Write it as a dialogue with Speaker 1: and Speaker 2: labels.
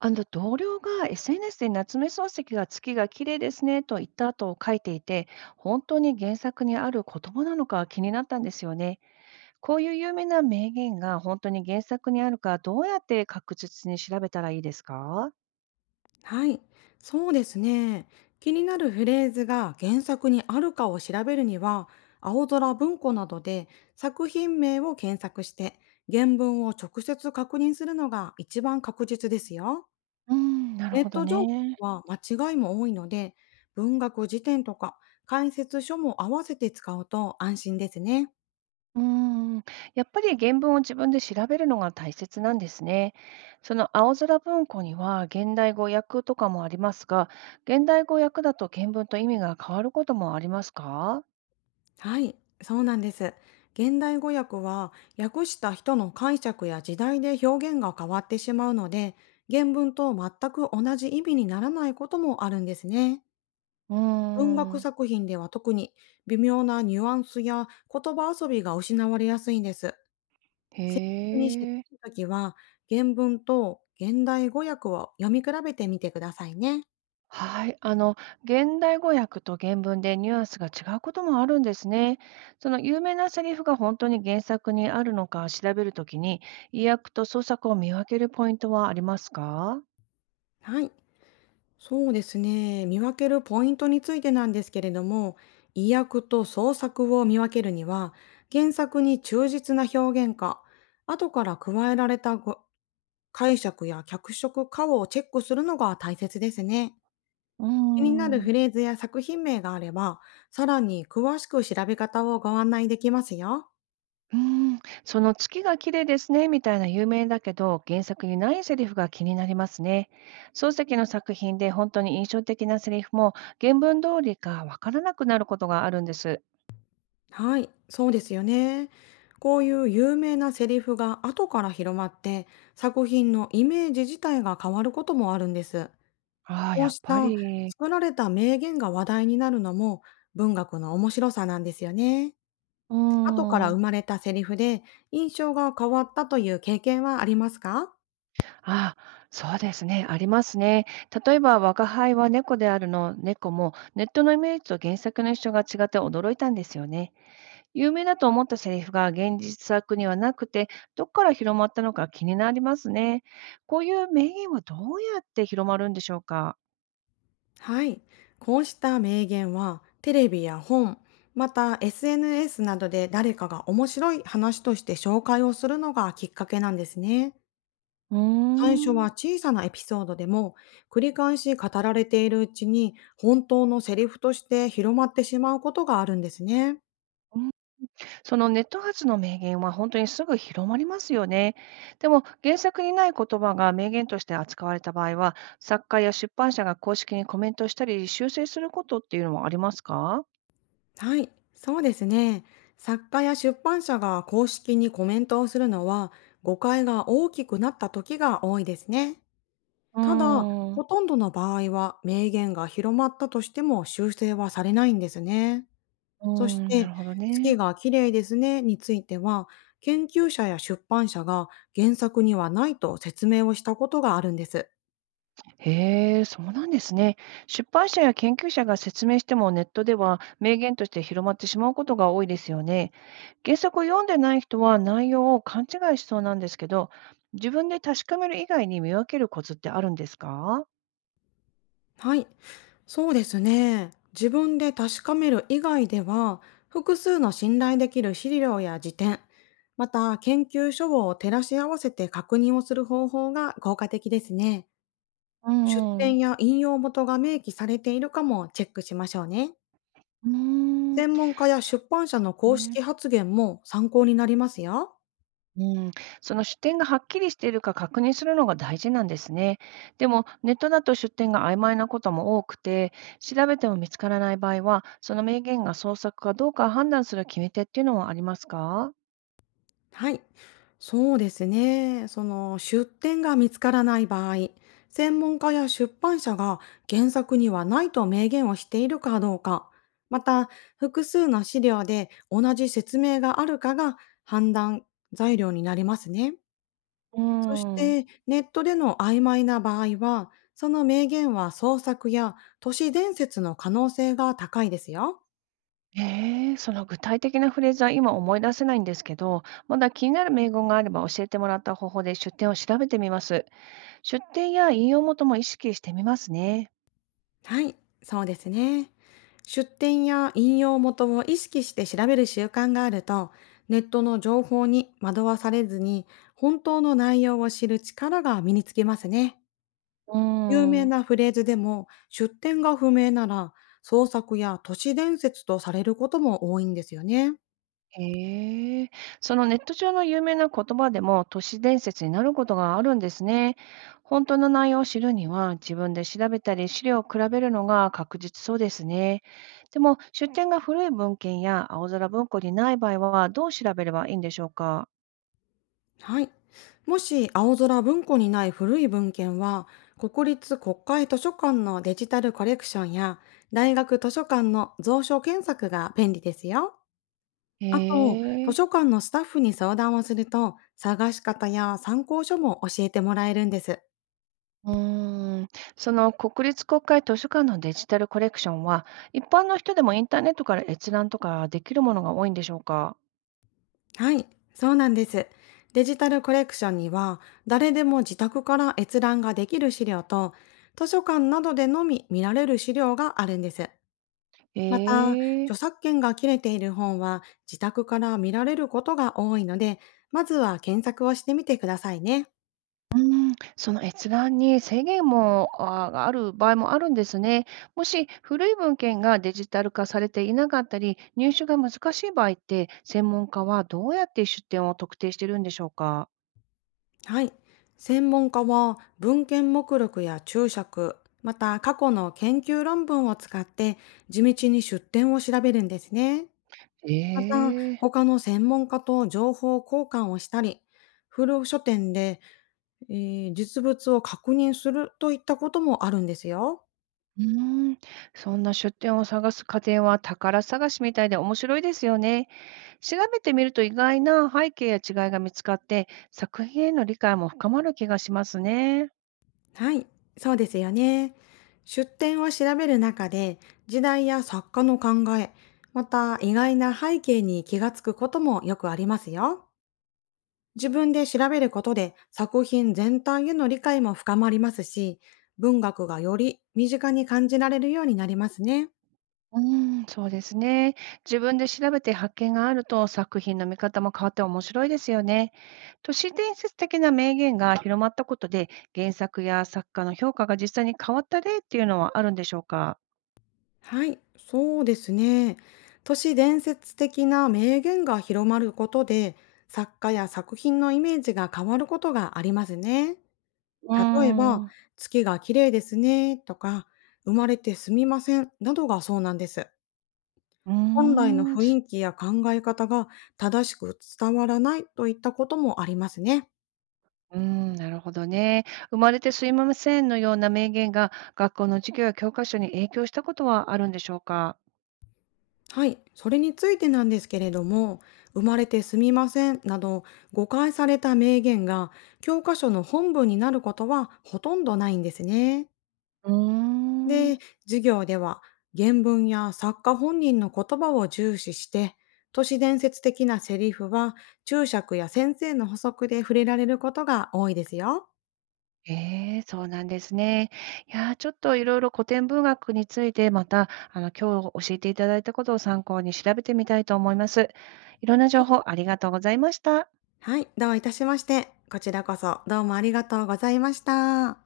Speaker 1: あの同僚が SNS で夏目漱石が月が綺麗ですねと言った後を書いていて、本当に原作にある言葉なのか気になったんですよね。こういう有名な名言が本当に原作にあるか、どうやって確実に調べたらいいですか？
Speaker 2: はい、そうですね。気になるフレーズが原作にあるかを調べるには、青空文庫などで作品名を検索して、原文を直接確認するのが一番確実ですよ。
Speaker 1: うーん、なる
Speaker 2: ネッ
Speaker 1: ほど
Speaker 2: ト情
Speaker 1: ね。
Speaker 2: 報は間違いも多いので、文学辞典とか解説書も合わせて使うと安心ですね。
Speaker 1: うーん、やっぱり原文を自分で調べるのが大切なんですね。その青空文庫には現代語訳とかもありますが、現代語訳だと原文と意味が変わることもありますか？
Speaker 2: はい、そうなんです。現代語訳は訳した人の解釈や時代で表現が変わってしまうので、原文と全く同じ意味にならないこともあるんですね。
Speaker 1: うー
Speaker 2: 文学
Speaker 1: ん、
Speaker 2: 作品では特に微妙なニュアンスや言葉遊びが失われやすいんです。
Speaker 1: へ
Speaker 2: 特に知ら
Speaker 1: え。
Speaker 2: ないときは原文と現代語訳を読み比べてみてくださいね。
Speaker 1: はい。現代語訳と原文でニュアンスが違うこともあるんですね。その有名なセリフが本当に原作にあるのか調べるときに、意訳と創作を見分けるポイントはありますか？
Speaker 2: はい。そうですね。見分けるポイントについてなんですけれども、意訳と創作を見分けるには、原作に忠実な表現か、後から加えられたご解釈や脚色かをチェックするのが大切ですね。
Speaker 1: うー
Speaker 2: 気になるフ
Speaker 1: ん。
Speaker 2: レーズや作品名があれば、さらに詳しく調べ方をご案内できますよ。
Speaker 1: うーん、その月が綺麗ですねみたいな有名だけど原作にないセリフが気になりますね。漱石の作品で本当に印象的なセリフも原文通りかわからなくなることがあるんです。
Speaker 2: はい、そうですよね。こういう有名なセリフが後から広まって、作品のイメージ自体が変わることもあるんです。
Speaker 1: ああ、
Speaker 2: こう
Speaker 1: やっ
Speaker 2: し
Speaker 1: ぱ
Speaker 2: た
Speaker 1: り。
Speaker 2: 作られた名言が話題になるのも文学の面白さなんですよね。
Speaker 1: うー
Speaker 2: 後から生
Speaker 1: ん。
Speaker 2: まれたセリフで印象が変わったという経験はありますか？
Speaker 1: ああ、そうですね、ありますね。例えば、「若輩は猫である」の猫も、ネットのイメージと原作の印象が違って驚いたんですよね。有名だと思ったセリフが現実作にはなくて、どっから広まったのか気になりますね。こういう名言はどうやって広まるんでしょうか？
Speaker 2: はい。こうした名言はテレビや本、また SNS などで誰かが面白い話として紹介をするのがきっかけなんですね。
Speaker 1: うー
Speaker 2: 最初は
Speaker 1: ん。
Speaker 2: 小さなエピソードでも繰り返し語られているうちに本当のセリフとして広まってしまうことがあるんですね。
Speaker 1: うん。そのネット発の名言は本当にすぐ広まりますよね。でも原作にない言葉が名言として扱われた場合は、作家や出版社が公式にコメントしたり修正することっていうのもありますか？
Speaker 2: はい、そうですね。作家や出版社が公式にコメントをするのは誤解が大きくなった時が多いですね。
Speaker 1: うー
Speaker 2: ただ、
Speaker 1: ん、
Speaker 2: ほ
Speaker 1: う
Speaker 2: とんどの場合は名言が広まったとしても修正はされないんですね。
Speaker 1: ー
Speaker 2: そし
Speaker 1: ん、な
Speaker 2: て、
Speaker 1: るほどね。
Speaker 2: 月が綺麗ですねについては、研究者や出版社が原作にはないと説明をしたことがあるんです。
Speaker 1: へえ、そうなんですね。出版社や研究者が説明してもネットでは名言として広まってしまうことが多いですよね。原作を読んでない人は内容を勘違いしそうなんですけど、自分で確かめる以外に見分けるコツってあるんですか？
Speaker 2: はい。そうですね。自分で確かめる以外では、複数の信頼できる資料や辞典、また研究書を照らし合わせて確認をする方法が効果的ですね。
Speaker 1: う
Speaker 2: 出
Speaker 1: ん、
Speaker 2: 典
Speaker 1: う
Speaker 2: や引用元が明記されているかもチェックしましょうね。
Speaker 1: ーん、
Speaker 2: 専門家や
Speaker 1: そ
Speaker 2: 出版社の
Speaker 1: う
Speaker 2: 公式
Speaker 1: ね。
Speaker 2: 発言も参考になりますよ。
Speaker 1: うん、その出典がはっきりしているか確認するのが大事なんですね。でも、ネットだと出典が曖昧なことも多くて、調べても見つからない場合は、その名言が創作かどうか判断する決め手っていうのはありますか？
Speaker 2: はい、そうですね。その出典が見つからない場合、専門家や出版社が原作にはないと明言をしているかどうか、また複数の資料で同じ説明があるかが判断材料になりますね。
Speaker 1: うー
Speaker 2: そし
Speaker 1: ん
Speaker 2: てネットでの曖昧な場合は、その明言は創作や都市伝説の可能性が高いですよ。
Speaker 1: ええ、その具体的なフレーズは今思い出せないんですけど、まだ気になる名言があれば教えてもらった方法で出典を調べてみます。出典や引用元も意識してみますね。
Speaker 2: はい、そうですね。出典や引用元を意識して調べる習慣があると、ネットの情報に惑わされずに、本当の内容を知る力が身につきますね。
Speaker 1: うー
Speaker 2: 有名
Speaker 1: ん
Speaker 2: なフレーズでも、出典が不明なら、創作や都市伝説とされることも多いんですよね。
Speaker 1: へえ、そのネット上の有名な言葉でも都市伝説になることがあるんですね。本当の内容を知るには自分で調べたり資料を比べるのが確実そうですね。でも出典が古い文献や青空文庫にない場合はどう調べればいいんでしょうか。
Speaker 2: はい。もし青空文庫にない古い文献は、国立国会図書館のデジタルコレクションや、大学図書館の蔵書検索が便利ですよ。
Speaker 1: へ
Speaker 2: あと、図
Speaker 1: え。
Speaker 2: 書館のスタッフに相談をすると、探し方や参考書も教えてもらえるんです。
Speaker 1: うーん、その国立国会図書館のデジタルコレクションは一般の人でもインターネットから閲覧とかできるものが多いんでしょうか。
Speaker 2: はい、そうなんです。デジタルコレクションには、誰でも自宅から閲覧ができる資料と、図書館などでのみ見られる資料があるんです。
Speaker 1: え
Speaker 2: また、著
Speaker 1: え
Speaker 2: 作権が切れている本は自宅から見られることが多いので、まずは検索をしてみてくださいね。
Speaker 1: うーん、その閲覧に制限も、ある場合もあるんですね。もし古い文献がデジタル化されていなかったり、入手が難しい場合って、専門家はどうやって出典を特定してるんでしょうか？
Speaker 2: はい。専門家は文献目録や注釈、また過去の研究論文を使って地道に出典を調べるんですね。
Speaker 1: え
Speaker 2: また、
Speaker 1: え。
Speaker 2: 他の専門家と情報交換をしたり、古書店で、え実物を確認するといったこともあるんですよ。
Speaker 1: うーん、そんな出典を探す過程は宝探しみたいで面白いですよね。調べてみると意外な背景や違いが見つかって、作品への理解も深まる気がしますね。
Speaker 2: はい、そうですよね。出典を調べる中で、時代や作家の考え、また意外な背景に気がつくこともよくありますよ。自分で調べることで作品全体への理解も深まりますし、文学がより身近に感じられるようになりますね。
Speaker 1: うーん、そうですね。自分で調べて発見があると作品の見方も変わって面白いですよね。都市伝説的な名言が広まったことで原作や作家の評価が実際に変わった例っていうのはあるんでしょうか？
Speaker 2: はい、そうですね。都市伝説的な名言が広まることで、作家や作品のイメージが変わることがありますね。
Speaker 1: うー
Speaker 2: 例え
Speaker 1: ん、
Speaker 2: ば、
Speaker 1: う
Speaker 2: 月が綺麗ですねとか、生まれてすみませんなどがそうなんです。
Speaker 1: ー
Speaker 2: 本来の
Speaker 1: ん、
Speaker 2: 雰囲気や考え方が正しく伝わらないといったこともありますね。
Speaker 1: うーん、なるほどね。生まれてすいませんのような名言が学校の授業や教科書に影響したことはあるんでしょうか？
Speaker 2: はい。それについてなんですけれども、生まれてすみませんなど誤解された名言が教科書の本文になることはほとんどないんですね。
Speaker 1: うーん。
Speaker 2: で、授業では原文や作家本人の言葉を重視して、都市伝説的なセリフは注釈や先生の補足で触れられることが多いですよ。
Speaker 1: ええ、そうなんですね。いやー、ちょっといろいろ古典文学について、また、今日教えていただいたことを参考に調べてみたいと思います。いろんな
Speaker 2: は
Speaker 1: 情
Speaker 2: い、
Speaker 1: 報ありがとうございました。
Speaker 2: どういたしまして。こちらこそどうもありがとうございました。